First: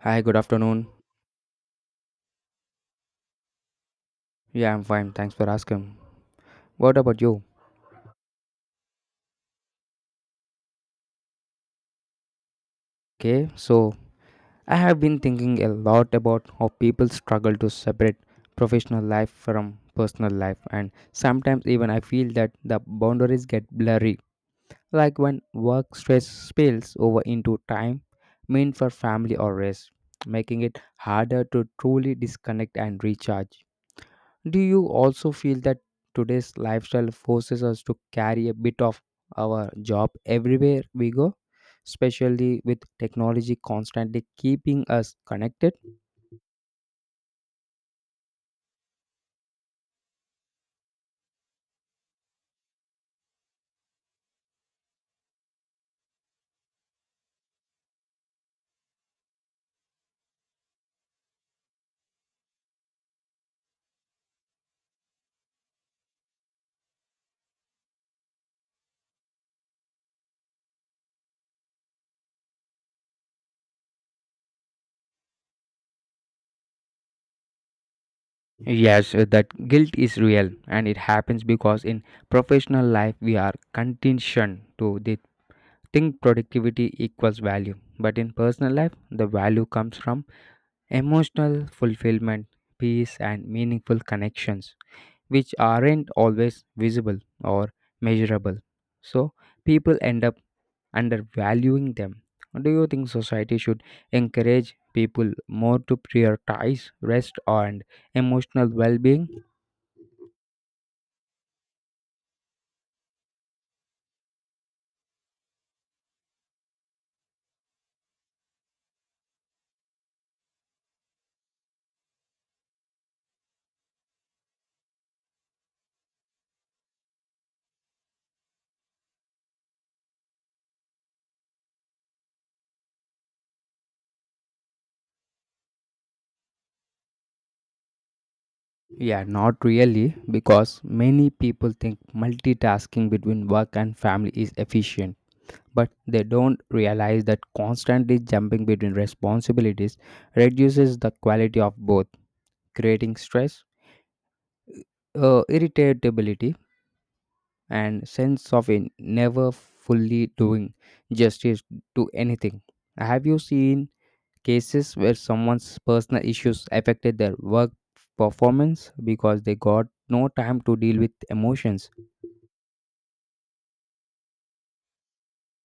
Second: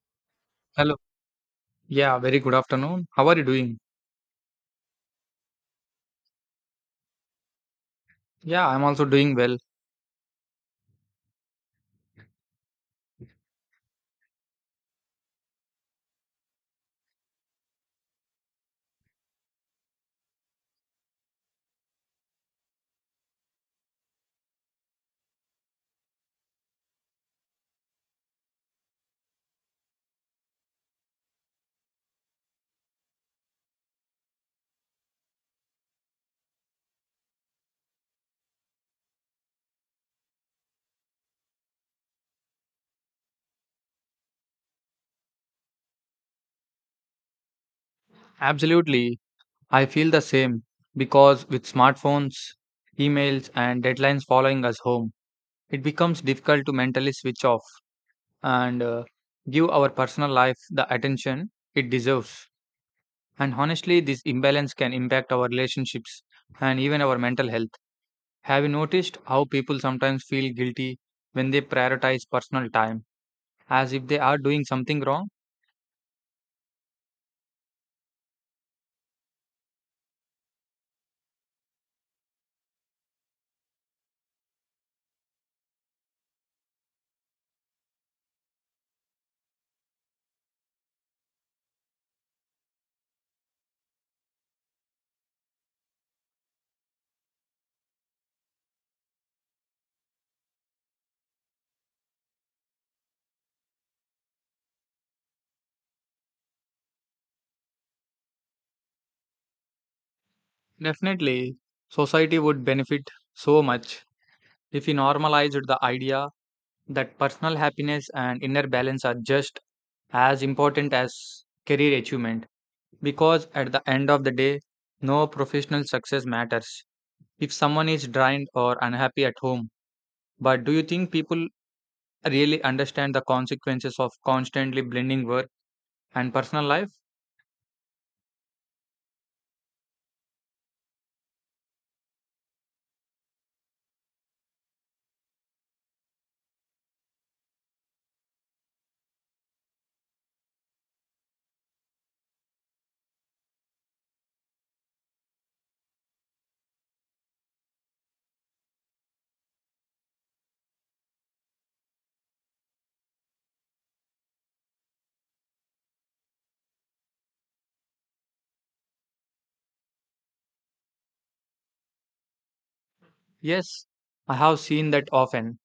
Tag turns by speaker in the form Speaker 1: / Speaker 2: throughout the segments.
Speaker 1: Hi, good afternoon.
Speaker 2: Hello. Yeah, very good afternoon. How are you doing?
Speaker 1: Yeah, I'm fine. Thanks for asking. What about you?
Speaker 2: Yeah, I'm also doing well.
Speaker 1: Okay, so I have been thinking a lot about how people struggle to separate professional life from personal life, and sometimes even I feel that the boundaries get blurry, like when work stress spills over into time meant for family or rest, making it harder to truly disconnect and recharge. Do you also feel that today's lifestyle forces us to carry a bit of our job everywhere we go, especially with technology constantly keeping us connected?
Speaker 2: Absolutely. I feel the same because with smartphones, emails, and deadlines following us home, it becomes difficult to mentally switch off and give our personal life the attention it deserves. And honestly, this imbalance can impact our relationships and even our mental health. Have you noticed how people sometimes feel guilty when they prioritize personal time, as if they are doing something wrong?
Speaker 1: Yes, that guilt is real and it happens because in professional life we are conditioned to the think productivity equals value. But in personal life, the value comes from emotional fulfillment, peace, and meaningful connections, which aren't always visible or measurable. So people end up undervaluing them. Do you think society should encourage people more to prioritize rest and emotional well being?
Speaker 2: Definitely, society would benefit so much if we normalized the idea that personal happiness and inner balance are just as important as career achievement. Because at the end of the day, no professional success matters if someone is drained or unhappy at home. But do you think people really understand the consequences of constantly blending work and personal life?
Speaker 1: Yeah, not really, because many people think multitasking between work and family is efficient, but they don't realize that constantly jumping between responsibilities reduces the quality of both, creating stress, irritability, and sense of in never fully doing justice to anything. Have you seen cases where someone's personal issues affected their work performance because they got no time to deal with emotions?
Speaker 2: Yes, I have seen that often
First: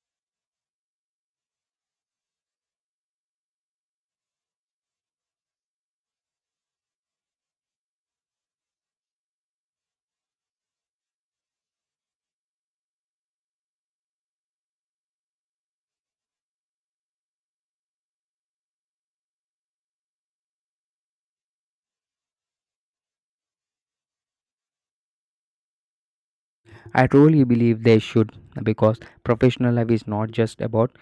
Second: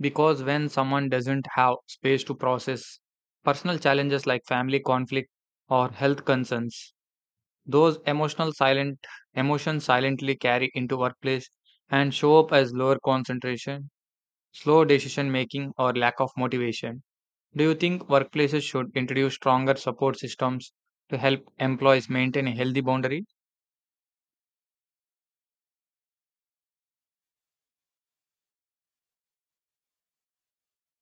Speaker 2: because when someone doesn't have space to process personal challenges like family conflict or health concerns, those emotional silent emotions silently carry into workplace and show up as lower concentration, slow decision making or lack of motivation. Do you think workplaces should introduce stronger support systems to help employees maintain a healthy boundary?
Speaker 1: I truly believe they should because professional life is not just about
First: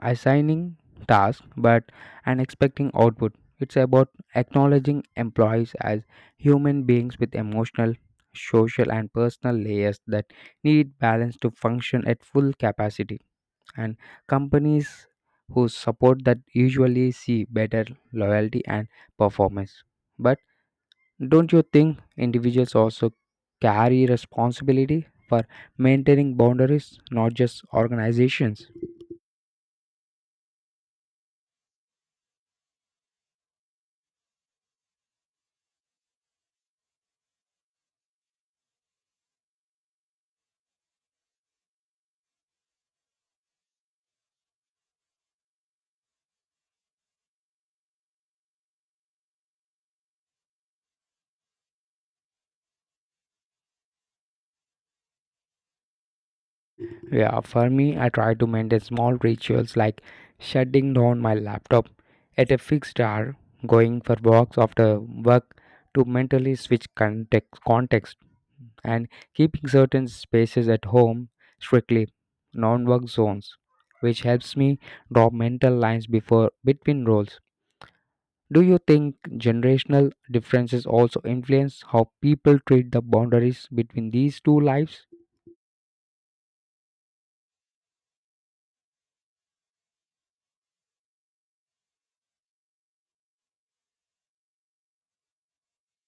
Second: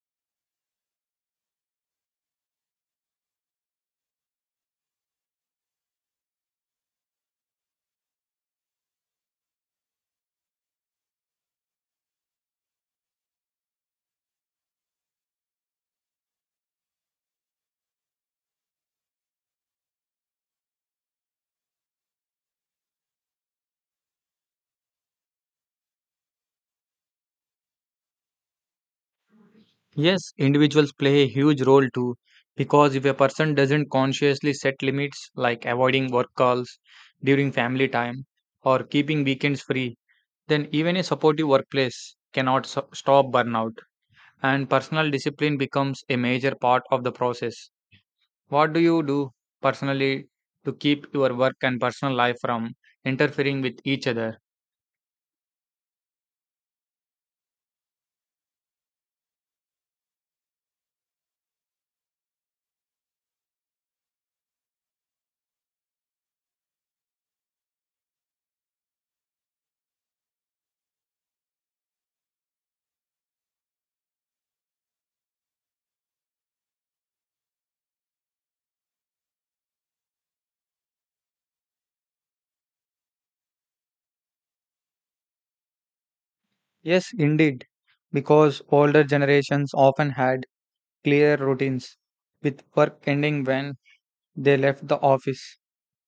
Speaker 1: assigning tasks but and expecting output. It's about acknowledging employees as human beings with emotional, social, and personal layers that need balance to function at full capacity. And companies who support that usually see better loyalty and performance. But don't you think individuals also carry responsibility for maintaining boundaries, not just organizations?
Speaker 2: Yes, individuals play a huge role too, because if a person doesn't consciously set limits like avoiding work calls during family time or keeping weekends free, then even a supportive workplace cannot stop burnout, and personal discipline becomes a major part of the process. What do you do personally to keep your work and personal life from interfering with each other?
Speaker 1: Yeah, for me, I try to maintain small rituals like shutting down my laptop at a fixed hour, going for walks after work to mentally switch context, and keeping certain spaces at home strictly non-work zones, which helps me draw mental lines before between roles. Do you think generational differences also influence how people treat the boundaries between these two lives?
Speaker 2: Yes, indeed, because older generations often had clear routines, with work ending when they left the office.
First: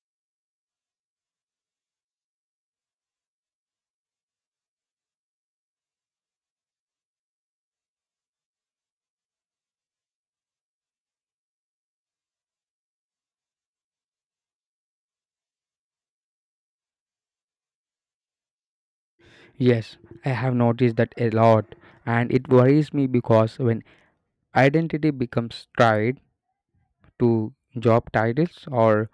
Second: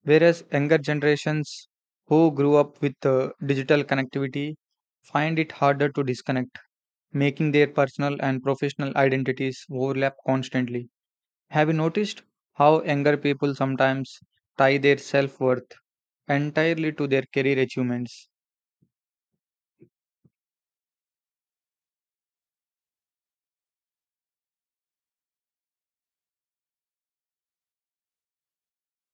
Speaker 2: Whereas younger generations who grew up with digital connectivity find it harder to disconnect, making their personal and professional identities overlap constantly. Have you noticed how younger people sometimes tie their self worth entirely to their career achievements?
Speaker 1: Yes, I have noticed that a lot, and it worries me because when identity becomes tied to job titles or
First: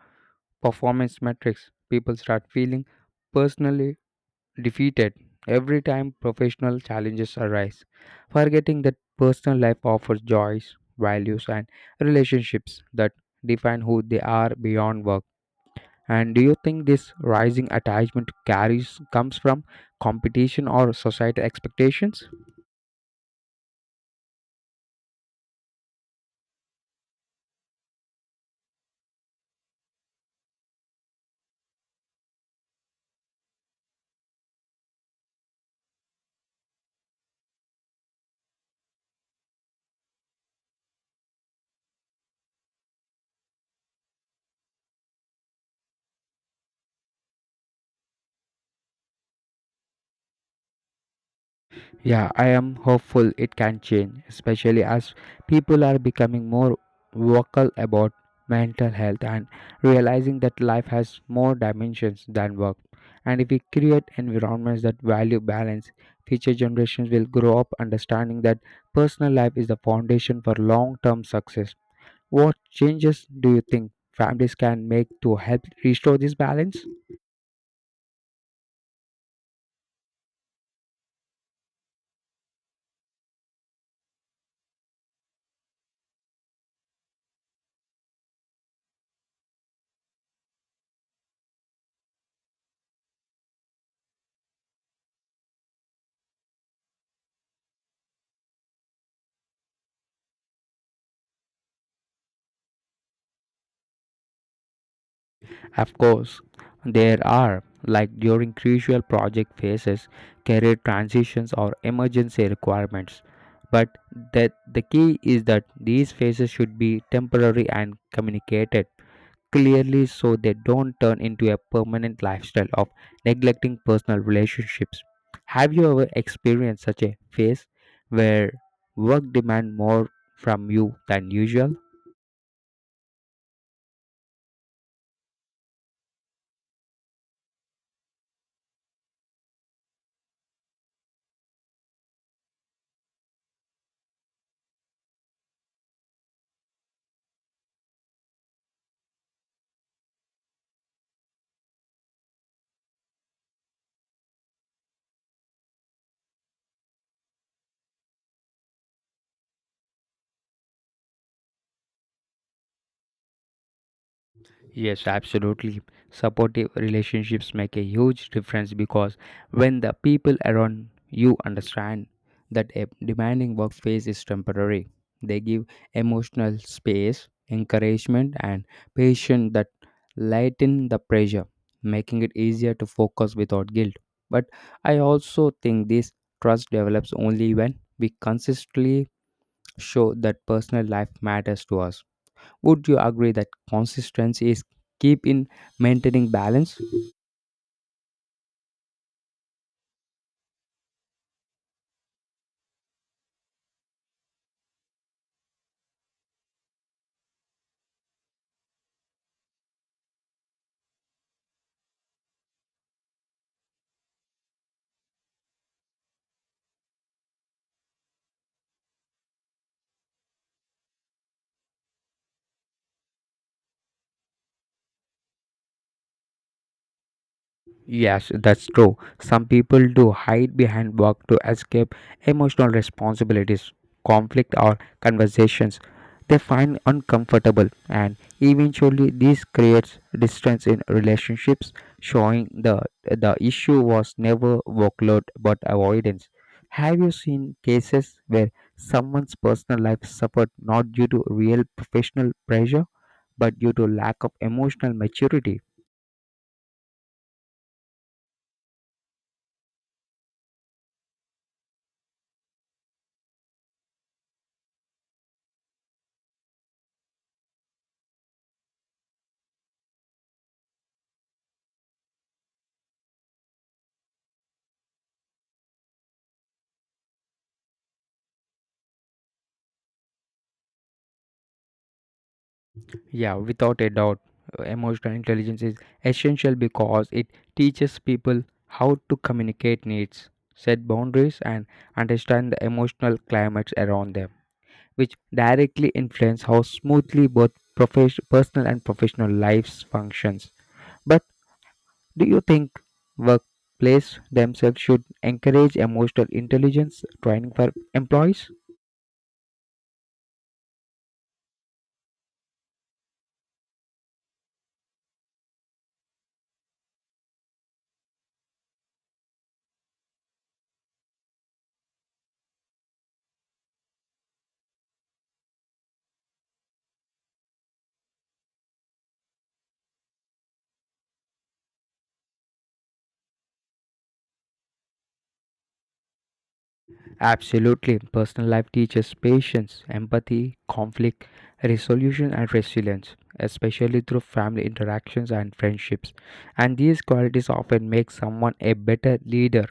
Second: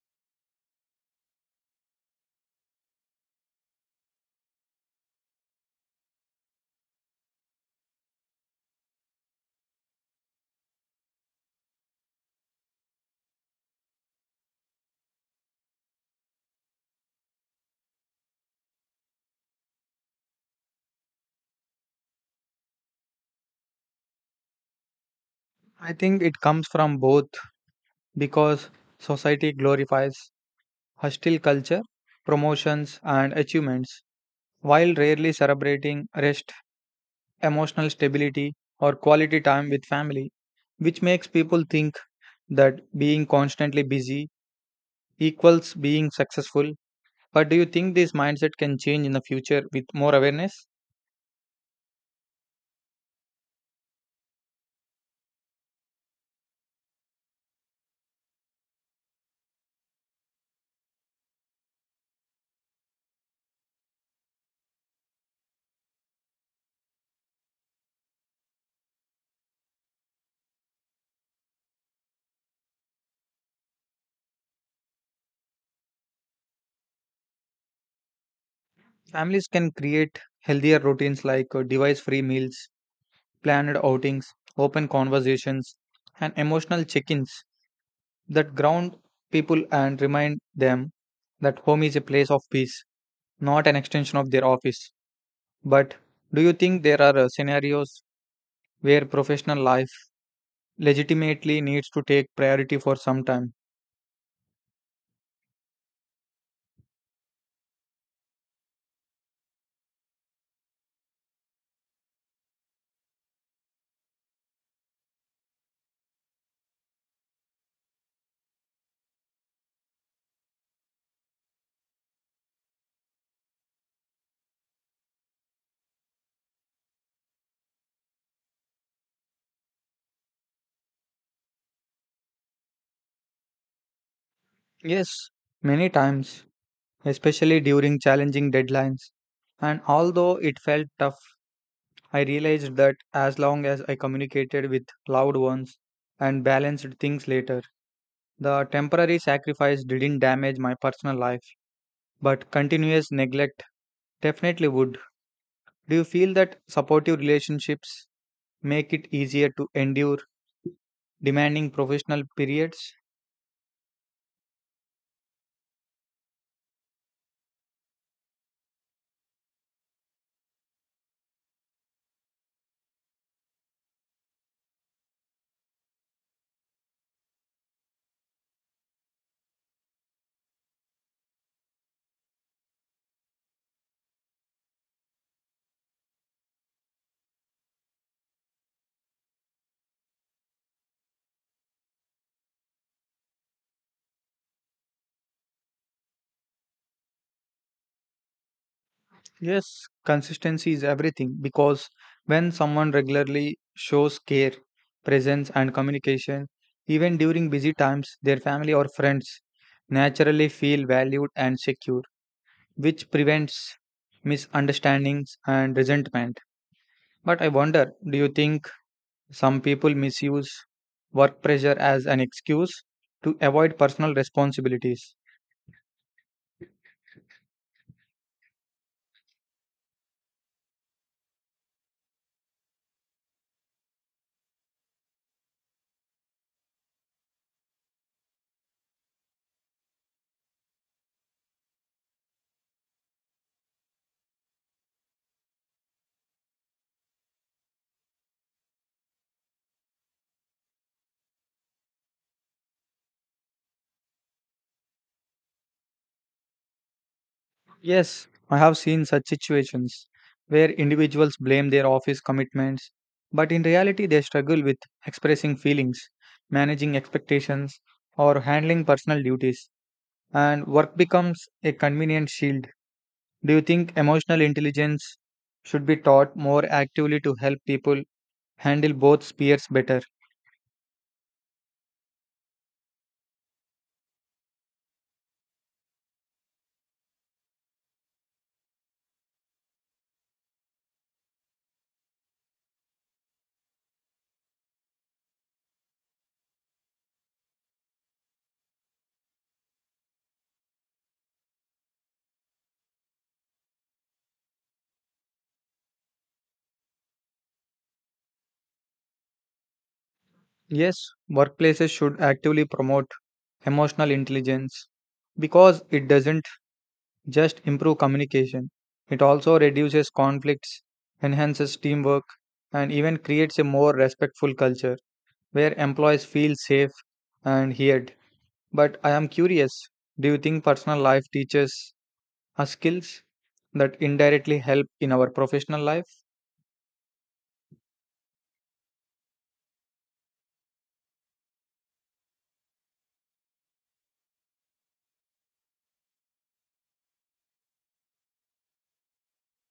Speaker 1: performance metrics, people start feeling personally defeated every time professional challenges arise, forgetting that personal life offers joys, values, and relationships that define who they are beyond work. And do you think this rising attachment carries comes from competition or societal expectations?
Speaker 2: I think it comes from both because society glorifies hostile culture, promotions, and achievements while rarely celebrating rest, emotional stability, or quality time with family, which makes people think that being constantly busy equals being successful. But do you think this mindset can change in the future with more awareness?
Speaker 1: Yeah, I am hopeful it can change, especially as people are becoming more vocal about mental health and realizing that life has more dimensions than work. And if we create environments that value balance, future generations will grow up understanding that personal life is the foundation for long term success. What changes do you think families can make to help restore this balance?
Speaker 2: Families can create healthier routines like device free meals, planned outings, open conversations, and emotional check ins that ground people and remind them that home is a place of peace, not an extension of their office. But do you think there are scenarios where professional life legitimately needs to take priority for some time?
Speaker 1: Of course, there are, like during crucial project phases, career transitions, or emergency requirements. But that the key is that these phases should be temporary and communicated clearly so they don't turn into a permanent lifestyle of neglecting personal relationships. Have you ever experienced such a phase where work demand more from you than usual?
Speaker 2: Yes, many times, especially during challenging deadlines. And although it felt tough, I realized that as long as I communicated with loved ones and balanced things later, the temporary sacrifice didn't damage my personal life, but continuous neglect definitely would. Do you feel that supportive relationships make it easier to endure demanding professional periods?
Speaker 1: Yes, absolutely. Supportive relationships make a huge difference because when the people around you understand that a demanding work phase is temporary, they give emotional space, encouragement, and patience that lighten the pressure, making it easier to focus without guilt. But I also think this trust develops only when we consistently show that personal life matters to us. Would you agree that consistency is key in maintaining balance?
Speaker 2: Yes, consistency is everything because when someone regularly shows care, presence, and communication, even during busy times, their family or friends naturally feel valued and secure, which prevents misunderstandings and resentment. But I wonder, do you think some people misuse work pressure as an excuse to avoid personal responsibilities?
Speaker 1: Yes, that's true. Some people do hide behind work to escape emotional responsibilities, conflict, or conversations they find uncomfortable, and eventually, this creates distance in relationships, showing the issue was never workload but avoidance. Have you seen cases where someone's personal life suffered not due to real professional pressure, but due to lack of emotional maturity?
Speaker 2: Yes, I have seen such situations where individuals blame their office commitments, but in reality, they struggle with expressing feelings, managing expectations, or handling personal duties, and work becomes a convenient shield. Do you think emotional intelligence should be taught more actively to help people handle both spheres better?
Speaker 1: Yeah, without a doubt, emotional intelligence is essential because it teaches people how to communicate needs, set boundaries, and understand the emotional climates around them, which directly influence how smoothly both personal and professional lives functions. But do you think workplace themselves should encourage emotional intelligence training for employees?
Speaker 2: Yes, workplaces should actively promote emotional intelligence because it doesn't just improve communication. It also reduces conflicts, enhances teamwork, and even creates a more respectful culture where employees feel safe and heard. But I am curious, do you think personal life teaches us skills that indirectly help in our professional life?
Speaker 1: Absolutely. Personal life teaches patience, empathy, conflict resolution, and resilience, especially through family interactions and friendships. And these qualities often make someone a better leader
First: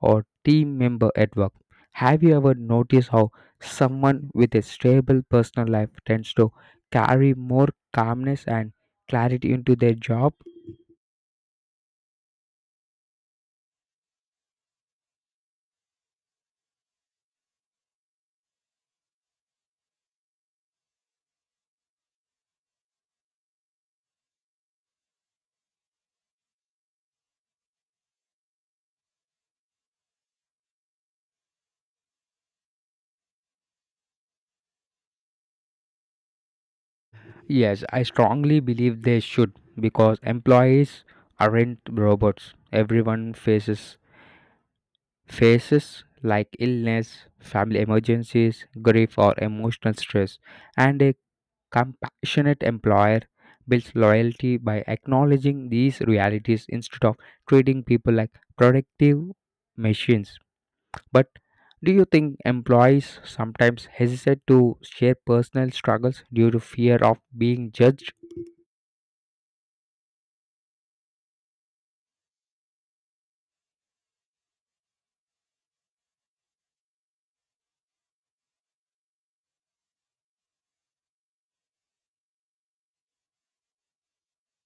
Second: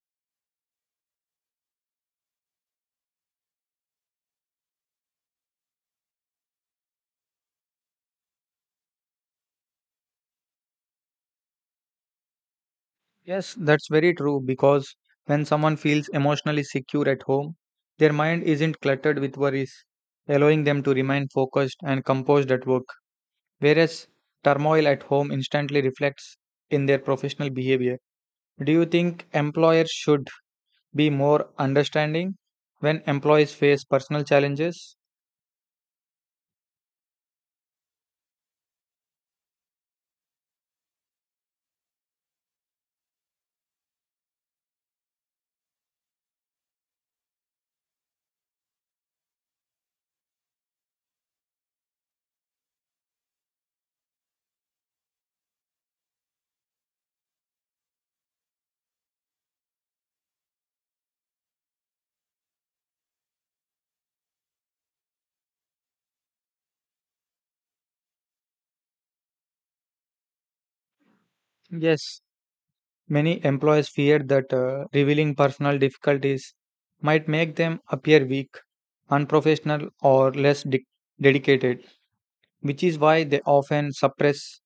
Speaker 1: or team member at work. Have you ever noticed how someone with a stable personal life tends to carry more calmness and clarity into their job?
Speaker 2: Yes, that's very true because when someone feels emotionally secure at home, their mind isn't cluttered with worries, allowing them to remain focused and composed at work, whereas turmoil at home instantly reflects in their professional behavior. Do you think employers should be more understanding when employees face personal challenges?
Speaker 1: Yes, I strongly believe they should because employees aren't robots. Everyone faces like illness, family emergencies, grief or emotional stress. And a compassionate employer builds loyalty by acknowledging these realities instead of treating people like productive machines. But do you think employees sometimes hesitate to share personal struggles due to fear of being judged?
Speaker 2: Yes, many employees fear that revealing personal difficulties might make them appear weak, unprofessional, or dedicated, which is why they often suppress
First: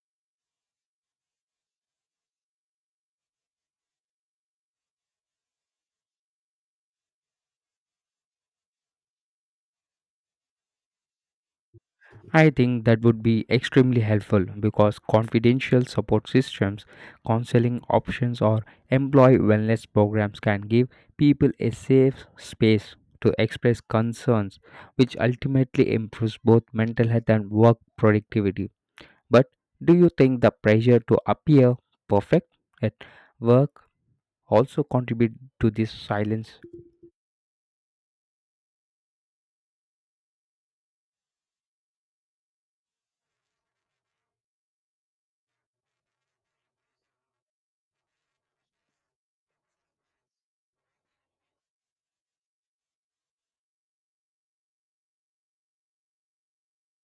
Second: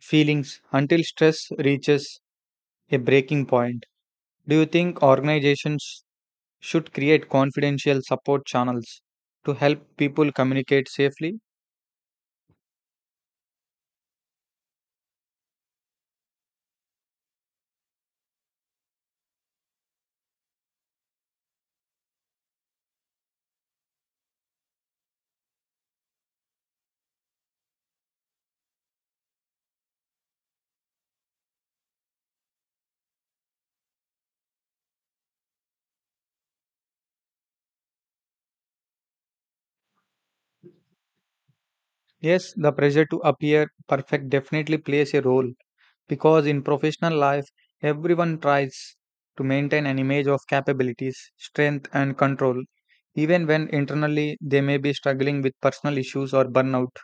Speaker 2: feelings until stress reaches a breaking point. Do you think organizations should create confidential support channels to help people communicate safely?
Speaker 1: I think that would be extremely helpful because confidential support systems, counseling options, or employee wellness programs can give people a safe space to express concerns, which ultimately improves both mental health and work productivity. But do you think the pressure to appear perfect at work also contribute to this silence?
Speaker 2: Yes, the pressure to appear perfect definitely plays a role because in professional life, everyone tries to maintain an image of capabilities, strength, and control, even when internally they may be struggling with personal issues or burnout.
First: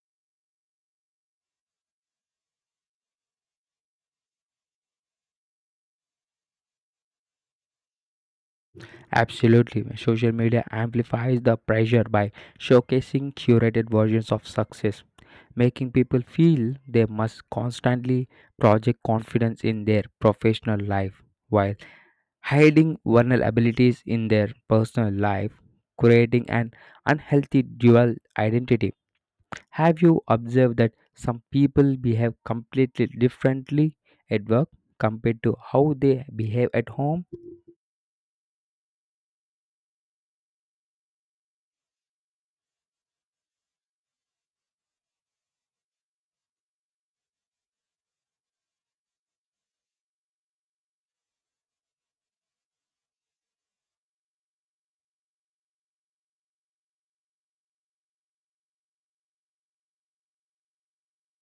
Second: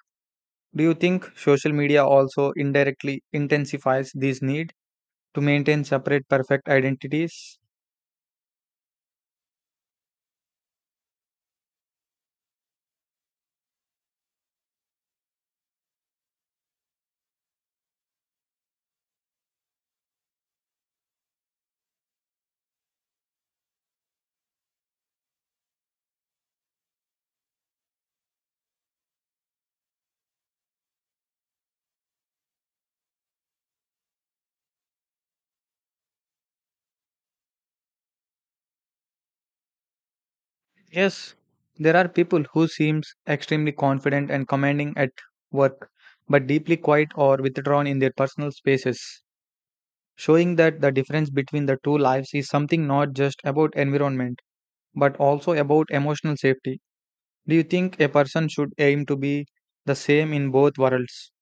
Speaker 2: Do you think social media also indirectly intensifies this need to maintain separate perfect identities?
Speaker 1: Absolutely. Social media amplifies the pressure by showcasing curated versions of success, making people feel they must constantly project confidence in their professional life while hiding vulnerabilities in their personal life, creating an unhealthy dual identity. Have you observed that some people behave completely differently at work compared to how they behave at home?
Speaker 2: Yes, there are people who seems extremely confident and commanding at work, but deeply quiet or withdrawn in their personal spaces, showing that the difference between the two lives is something not just about environment, but also about emotional safety. Do you think a person should aim to be the same in both worlds,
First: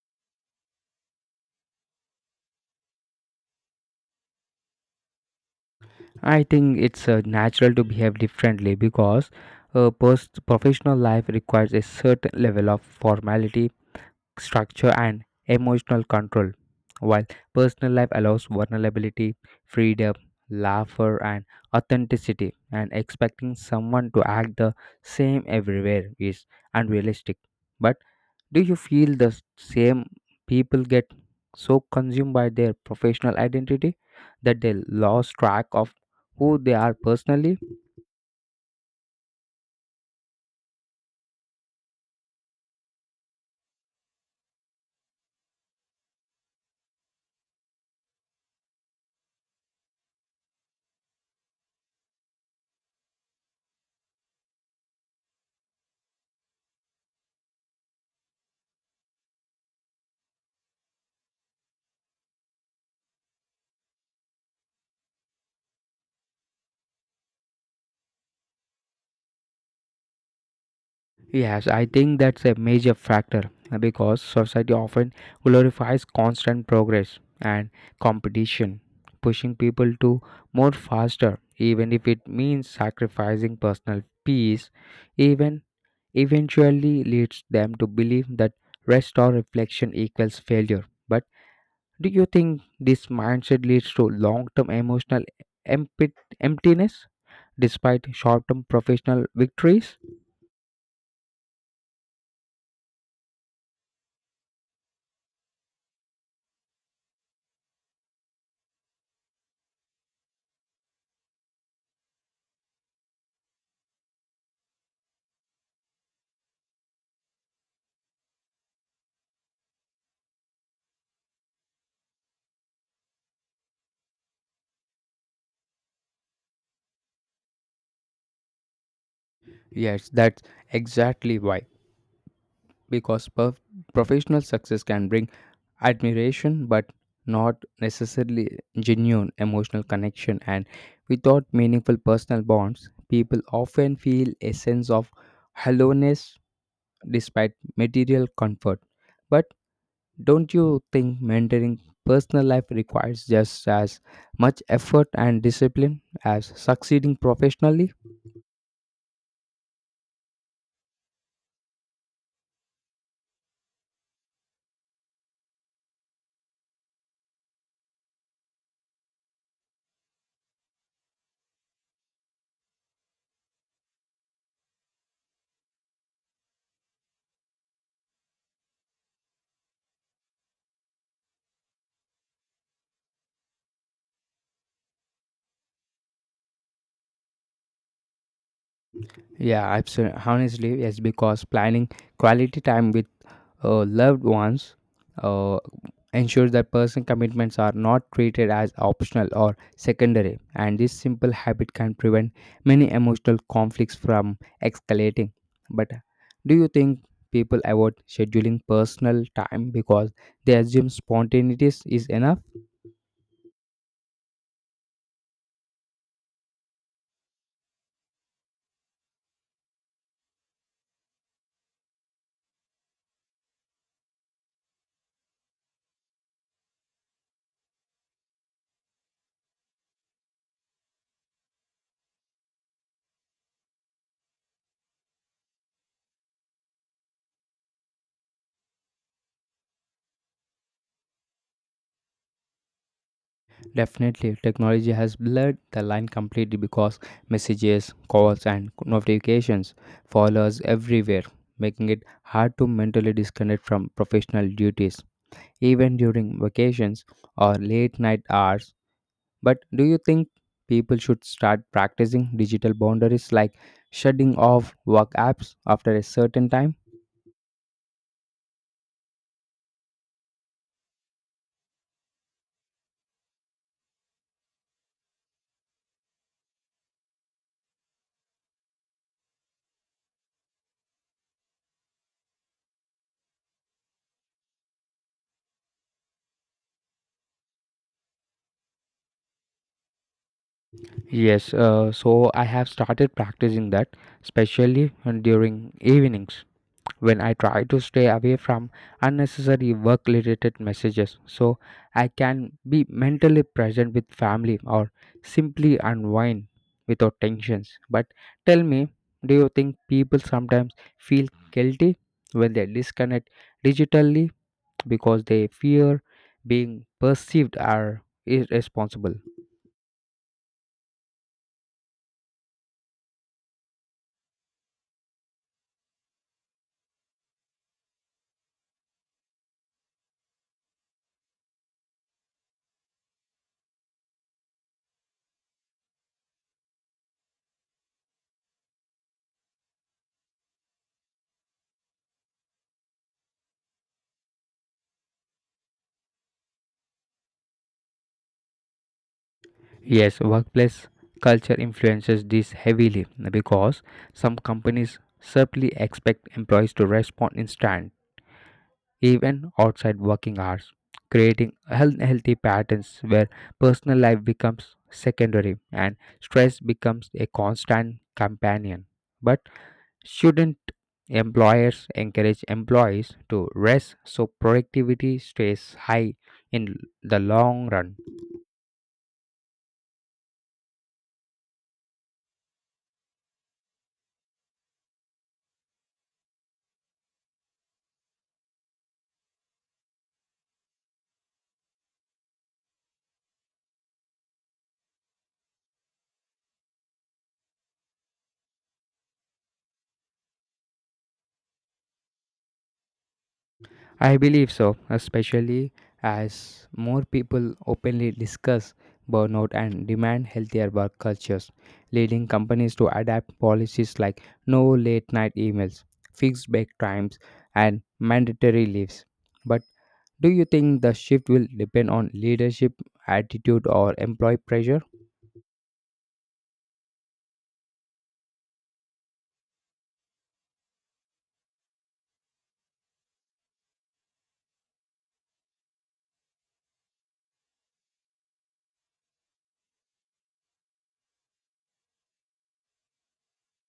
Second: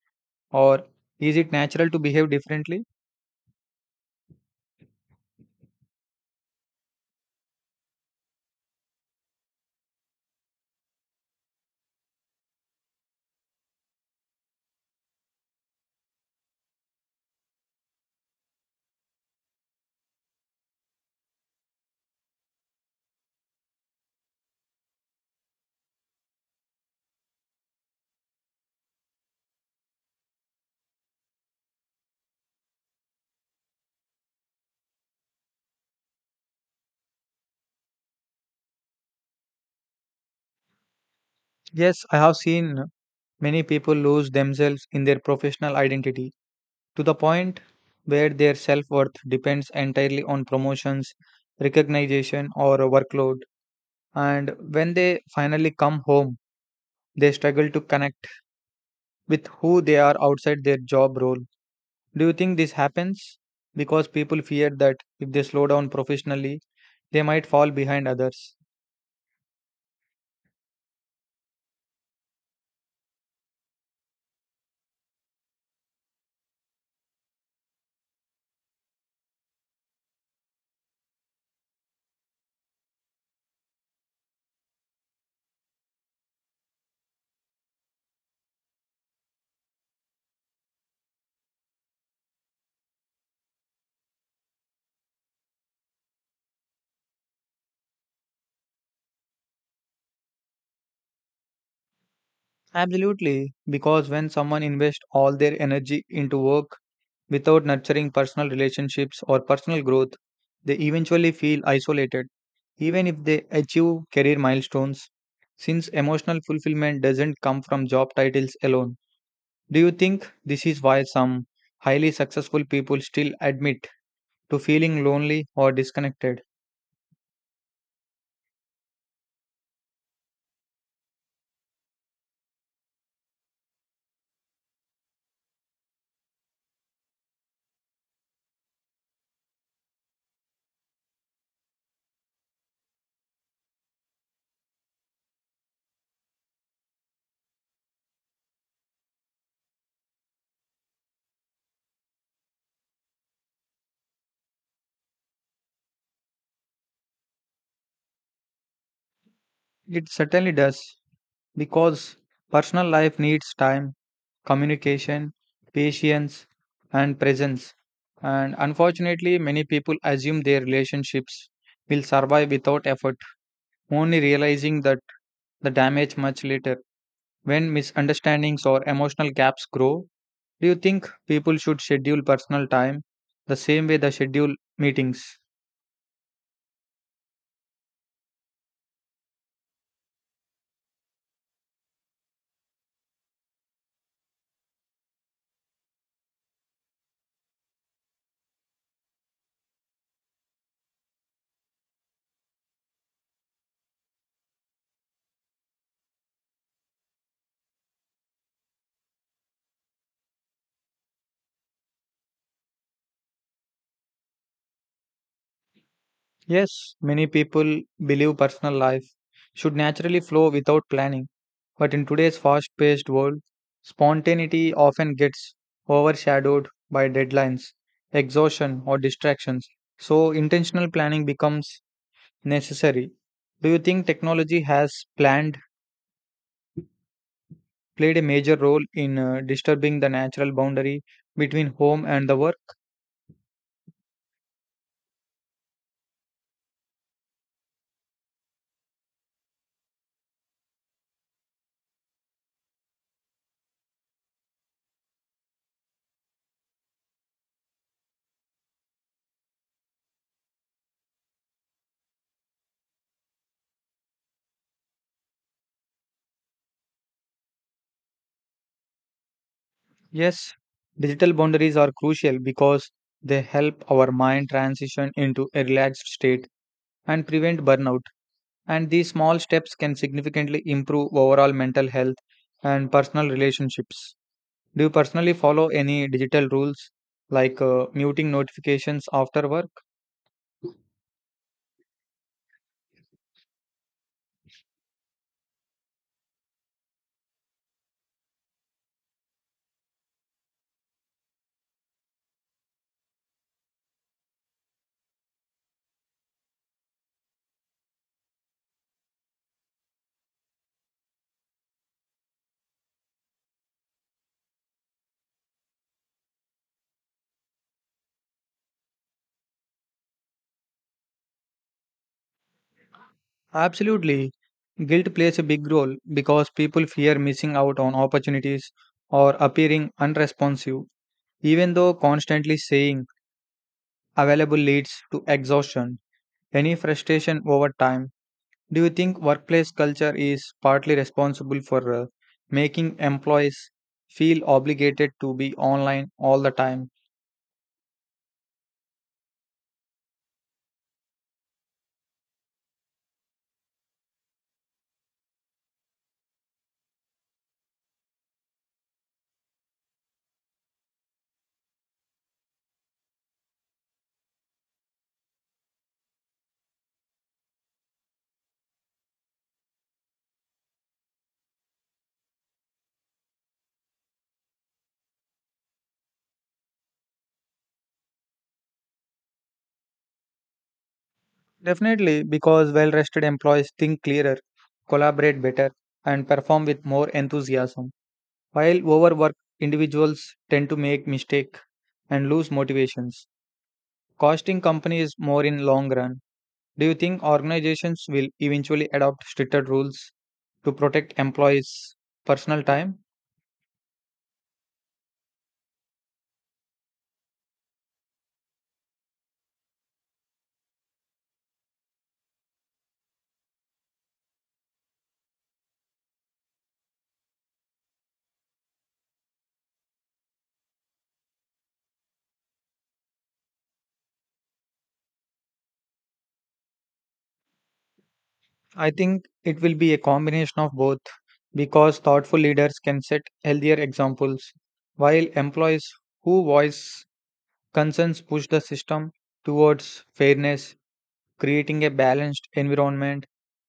Speaker 2: or is it natural to behave differently?
Speaker 1: I think it's natural to behave differently because post professional life requires a certain level of formality, structure, and emotional control, while personal life allows vulnerability, freedom, laughter, and authenticity. And expecting someone to act the same everywhere is unrealistic. But do you feel the same people get so consumed by their professional identity that they lose track of who they are personally?
Speaker 2: Yes, I have seen many people lose themselves in their professional identity to the point where their self worth depends entirely on promotions, recognition, or a workload. And when they finally come home, they struggle to connect with who they are outside their job role. Do you think this happens because people fear that if they slow down professionally, they might fall behind others?
Speaker 1: Yes, I think that's a major factor because society often glorifies constant progress and competition, pushing people to more faster, even if it means sacrificing personal peace, even eventually leads them to believe that rest or reflection equals failure. But do you think this mindset leads to long term emotional emptiness despite short term professional victories?
Speaker 2: Absolutely, because when someone invests all their energy into work without nurturing personal relationships or personal growth, they eventually feel isolated, even if they achieve career milestones, since emotional fulfillment doesn't come from job titles alone. Do you think this is why some highly successful people still admit to feeling lonely or disconnected?
Speaker 1: Yes, that's exactly why, because professional success can bring admiration but not necessarily genuine emotional connection, and without meaningful personal bonds people often feel a sense of hollowness despite material comfort. But don't you think mentoring personal life requires just as much effort and discipline as succeeding professionally?
Speaker 2: It certainly does, because personal life needs time, communication, patience, and presence. And unfortunately, many people assume their relationships will survive without effort, only realizing that the damage much later. When misunderstandings or emotional gaps grow, do you think people should schedule personal time the same way they schedule meetings?
Speaker 1: Yeah, absolutely. Honestly, yes, because planning quality time with loved ones uh, ensures that personal commitments are not treated as optional or secondary, and this simple habit can prevent many emotional conflicts from escalating. But do you think people avoid scheduling personal time because they assume spontaneity is enough?
Speaker 2: Yes, many people believe personal life should naturally flow without planning, but in today's fast paced world, spontaneity often gets overshadowed by deadlines, exhaustion, or distractions. So, intentional planning becomes necessary. Do you think technology has planned played a major role in disturbing the natural boundary between home and the work?
Speaker 1: Definitely, technology has blurred the line completely because messages, calls, and notifications follow us everywhere, making it hard to mentally disconnect from professional duties, even during vacations or late night hours. But do you think people should start practicing digital boundaries like shutting off work apps after a certain time?
Speaker 2: Yes, digital boundaries are crucial because they help our mind transition into a relaxed state and prevent burnout. And these small steps can significantly improve overall mental health and personal relationships. Do you personally follow any digital rules like muting notifications after work?
Speaker 1: Yes, so I have started practicing that, especially during evenings, when I try to stay away from unnecessary work related messages so I can be mentally present with family or simply unwind without tensions. But tell me, do you think people sometimes feel guilty when they disconnect digitally because they fear being perceived as irresponsible?
Speaker 2: Absolutely. Guilt plays a big role because people fear missing out on opportunities or appearing unresponsive, even though constantly saying available leads to exhaustion, any frustration over time. Do you think workplace culture is partly responsible for making employees feel obligated to be online all the time?
Speaker 1: Yes, workplace culture influences this heavily because some companies simply expect employees to respond instant, even outside working hours, creating unhealthy patterns where personal life becomes secondary and stress becomes a constant companion. But shouldn't employers encourage employees to rest so productivity stays high in the long run?
Speaker 2: Definitely, because well rested employees think clearer, collaborate better, and perform with more enthusiasm. While overworked individuals tend to make mistakes and lose motivations, costing companies more in long run. Do you think organizations will eventually adopt stricter rules to protect employees' personal time?
Speaker 1: I believe so, especially as more people openly discuss burnout and demand healthier work cultures, leading companies to adapt policies like no late night emails, fixed break times, and mandatory leaves. But do you think the shift will depend on leadership, attitude, or employee pressure?
Speaker 2: I think it will be a combination of both because thoughtful leaders can set healthier examples while employees who voice concerns push the system towards fairness, creating a balanced environment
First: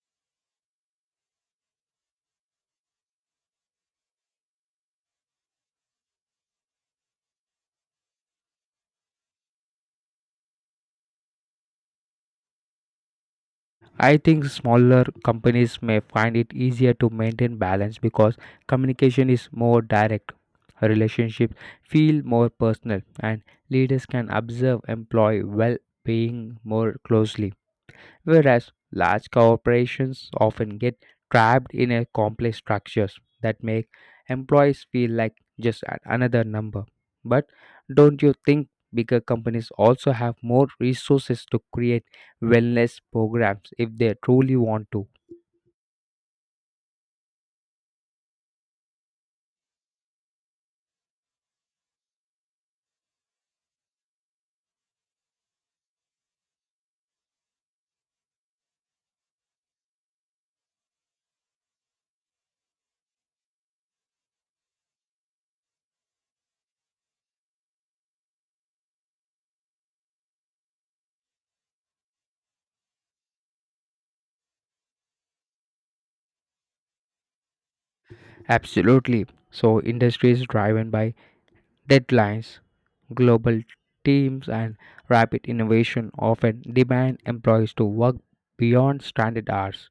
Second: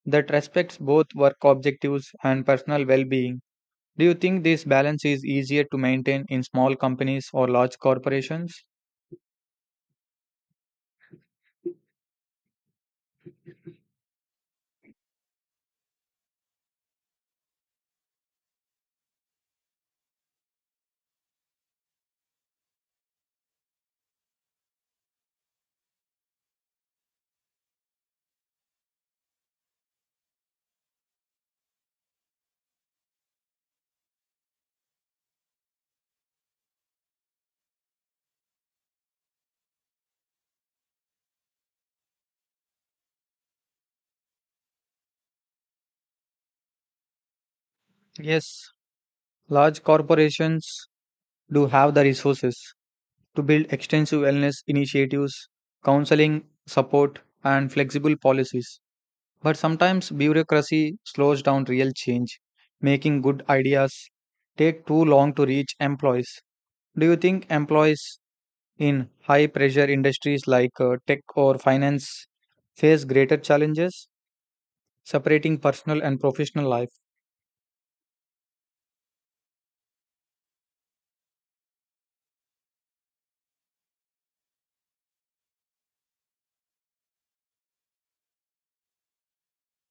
Speaker 2: that respects both work objectives and personal well being. Do you think this balance is easier to maintain in small companies or large corporations?
Speaker 1: I think smaller companies may find it easier to maintain balance because communication is more direct, relationships feel more personal, and leaders can observe employee well being more closely, whereas large corporations often get trapped in a complex structures that make employees feel like another number. But don't you think bigger companies also have more resources to create wellness programs if they truly want to?
Speaker 2: Yes, large corporations do have the resources to build extensive wellness initiatives, counseling support, and flexible policies. But sometimes bureaucracy slows down real change, making good ideas take too long to reach employees. Do you think employees in high pressure industries like tech or finance face greater challenges separating personal and professional life?
Speaker 1: Absolutely. So industries driven by deadlines, global teams and rapid innovation often demand employees to work beyond standard hours,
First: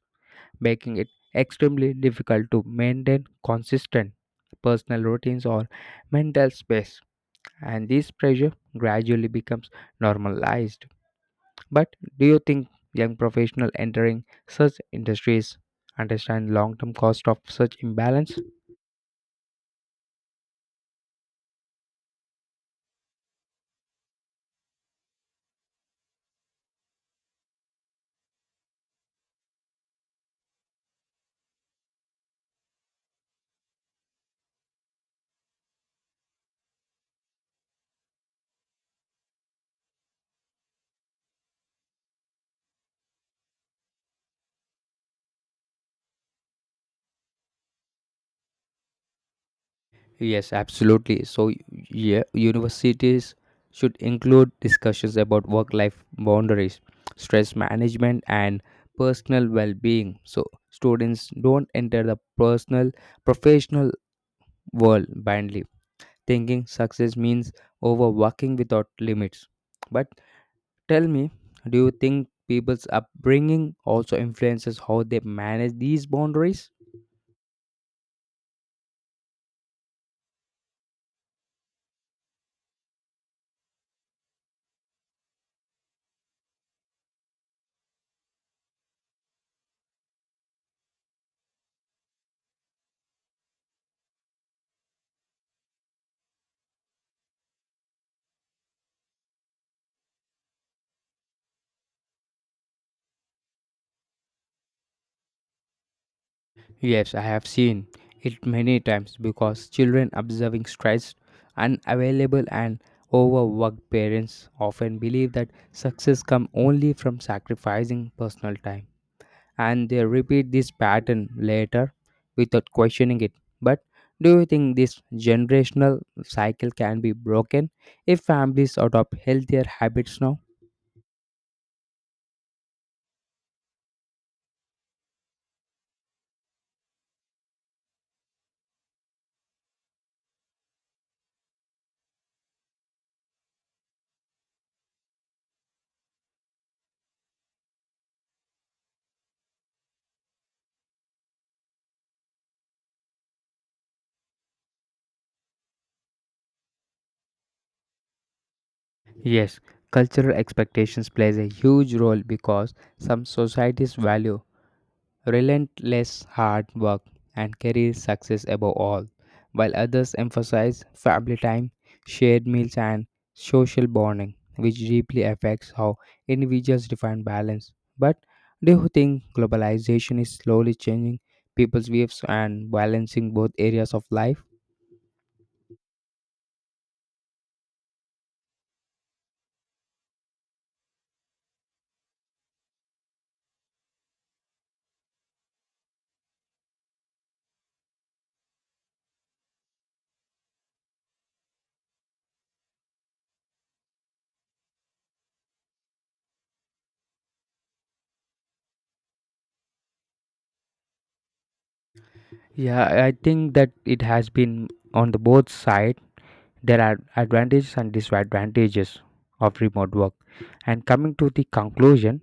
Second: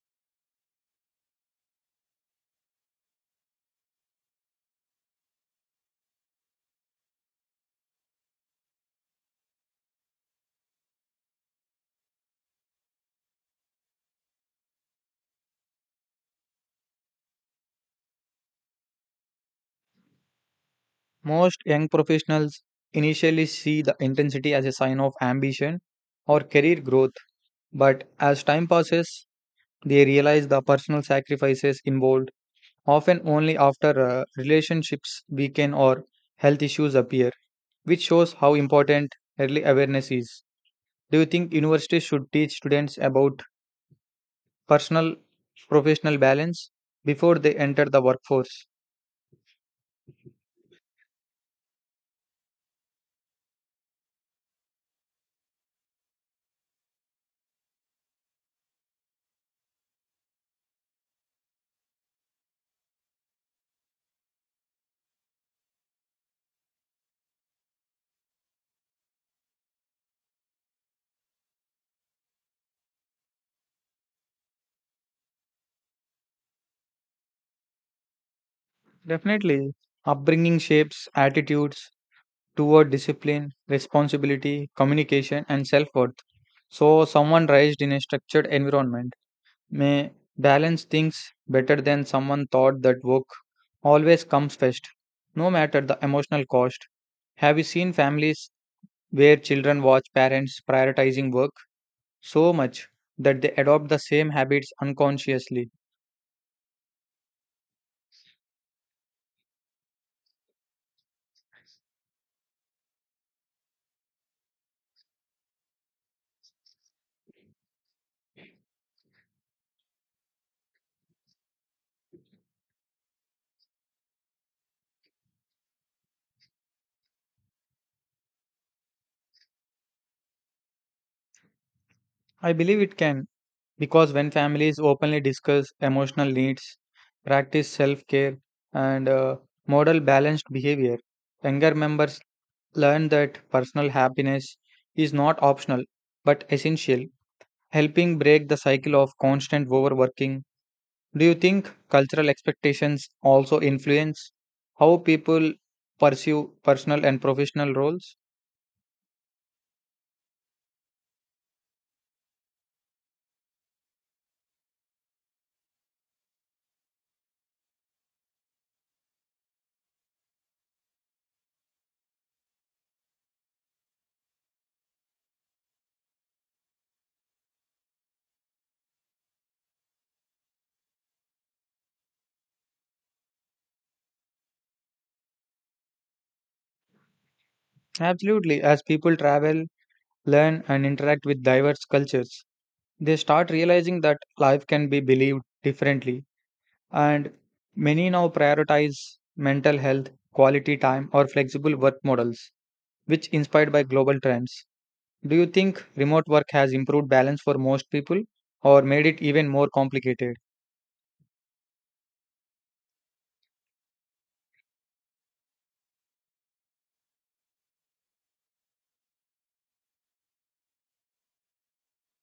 Speaker 1: making it extremely difficult to maintain consistent personal routines or mental space. And this pressure gradually becomes normalized. But do you think young professionals entering such industries understand long term cost of such imbalance?
Speaker 2: Most young professionals initially see the intensity as a sign of ambition or career growth, but as time passes, they realize the personal sacrifices involved, often only after relationships weaken or health issues appear, which shows how important early awareness is. Do you think universities should teach students about personal professional balance before they enter the workforce?
Speaker 1: Yes, absolutely. So, yeah, universities should include discussions about work life boundaries, stress management, and personal well being. So, students don't enter the personal, professional world blindly, thinking success means overworking without limits. But tell me, do you think people's upbringing also influences how they manage these boundaries?
Speaker 2: Definitely, upbringing shapes attitudes toward discipline, responsibility, communication, and self worth. So, someone raised in a structured environment may balance things better than someone thought that work always comes first, no matter the emotional cost. Have you seen families where children watch parents prioritizing work so much that they adopt the same habits unconsciously?
Speaker 1: Yes, I have seen it many times because children observing stressed, unavailable, and overworked parents often believe that success comes only from sacrificing personal time. And they repeat this pattern later without questioning it. But do you think this generational cycle can be broken if families adopt healthier habits now?
Speaker 2: I believe it can, because when families openly discuss emotional needs, practice self care, and model balanced behavior, younger members learn that personal happiness is not optional but essential, helping break the cycle of constant overworking. Do you think cultural expectations also influence how people pursue personal and professional roles?
Speaker 1: Yes, cultural expectations plays a huge role because some societies value relentless hard work and career success above all, while others emphasize family time, shared meals, and social bonding, which deeply affects how individuals define balance. But do you think globalization is slowly changing people's views and balancing both areas of life?
Speaker 2: Absolutely, as people travel, learn, and interact with diverse cultures, they start realizing that life can be believed differently, and many now prioritize mental health, quality time, or flexible work models, which inspired by global trends. Do you think remote work has improved balance for most people or made it even more complicated?
Speaker 1: Yeah, I think that it has been on the both side. There are advantages and disadvantages of remote work. And coming to the conclusion,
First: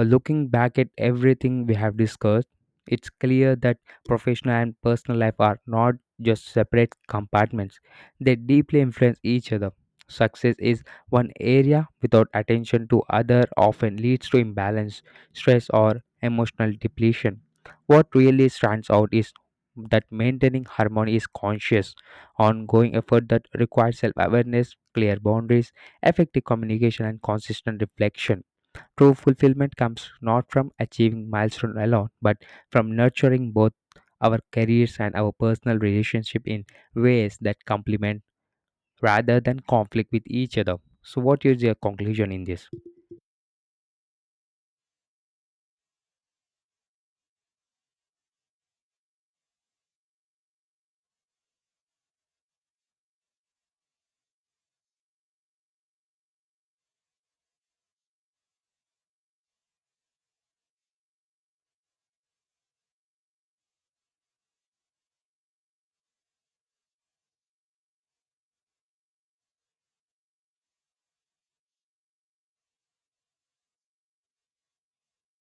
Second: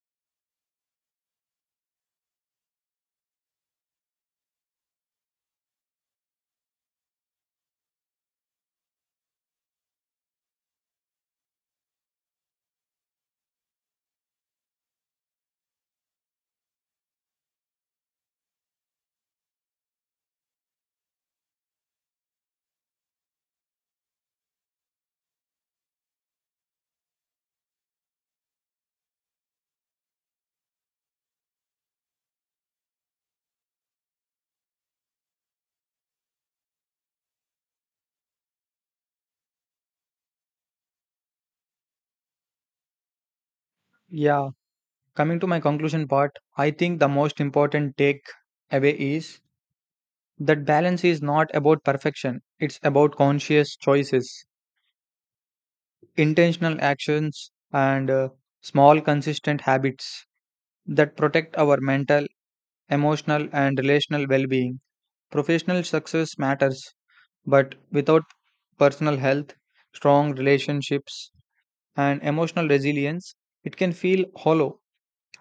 Speaker 1: Looking back at everything we have discussed, it's clear that professional and personal life are not just separate compartments, they deeply influence each other. Success is one area without attention to other often leads to imbalance, stress, or emotional depletion. What really stands out is that maintaining harmony is conscious, ongoing effort that requires self awareness, clear boundaries, effective communication, and consistent reflection. True fulfillment comes not from achieving milestone alone, but from nurturing both our careers and our personal relationship in ways that complement rather than conflict with each other. So what is your conclusion in this?
Speaker 2: Yeah, coming to my conclusion part, I think the most important take away is that balance is not about perfection, it's about conscious choices, intentional actions, and small consistent habits that protect our mental, emotional, and relational well being. Professional success matters, but without personal health, strong relationships, and emotional resilience, it can feel hollow.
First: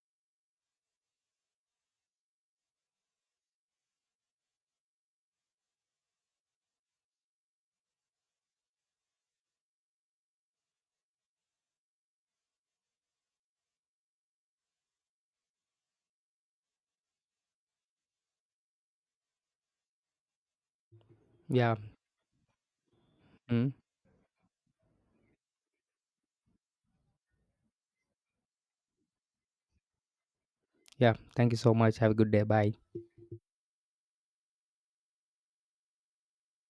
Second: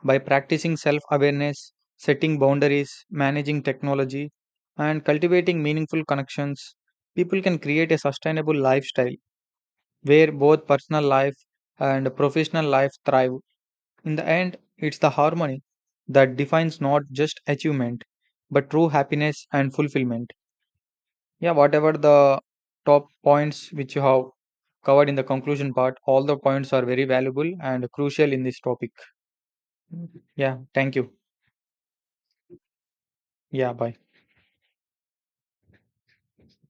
Speaker 2: By practicing self awareness, setting boundaries, managing technology, and cultivating meaningful connections, people can create a sustainable lifestyle where both personal life and professional life thrive. In the end, it's the harmony that defines not just achievement, but true happiness and fulfillment. Yeah,
Speaker 1: Yeah.
Speaker 2: whatever the top
Speaker 1: Mm.
Speaker 2: points which you have covered in the conclusion part, all the points are very valuable and crucial in this topic. Yeah, thank you.
Speaker 1: Yeah. Thank you so much. Have a good day. Bye.
Speaker 2: Yeah, bye.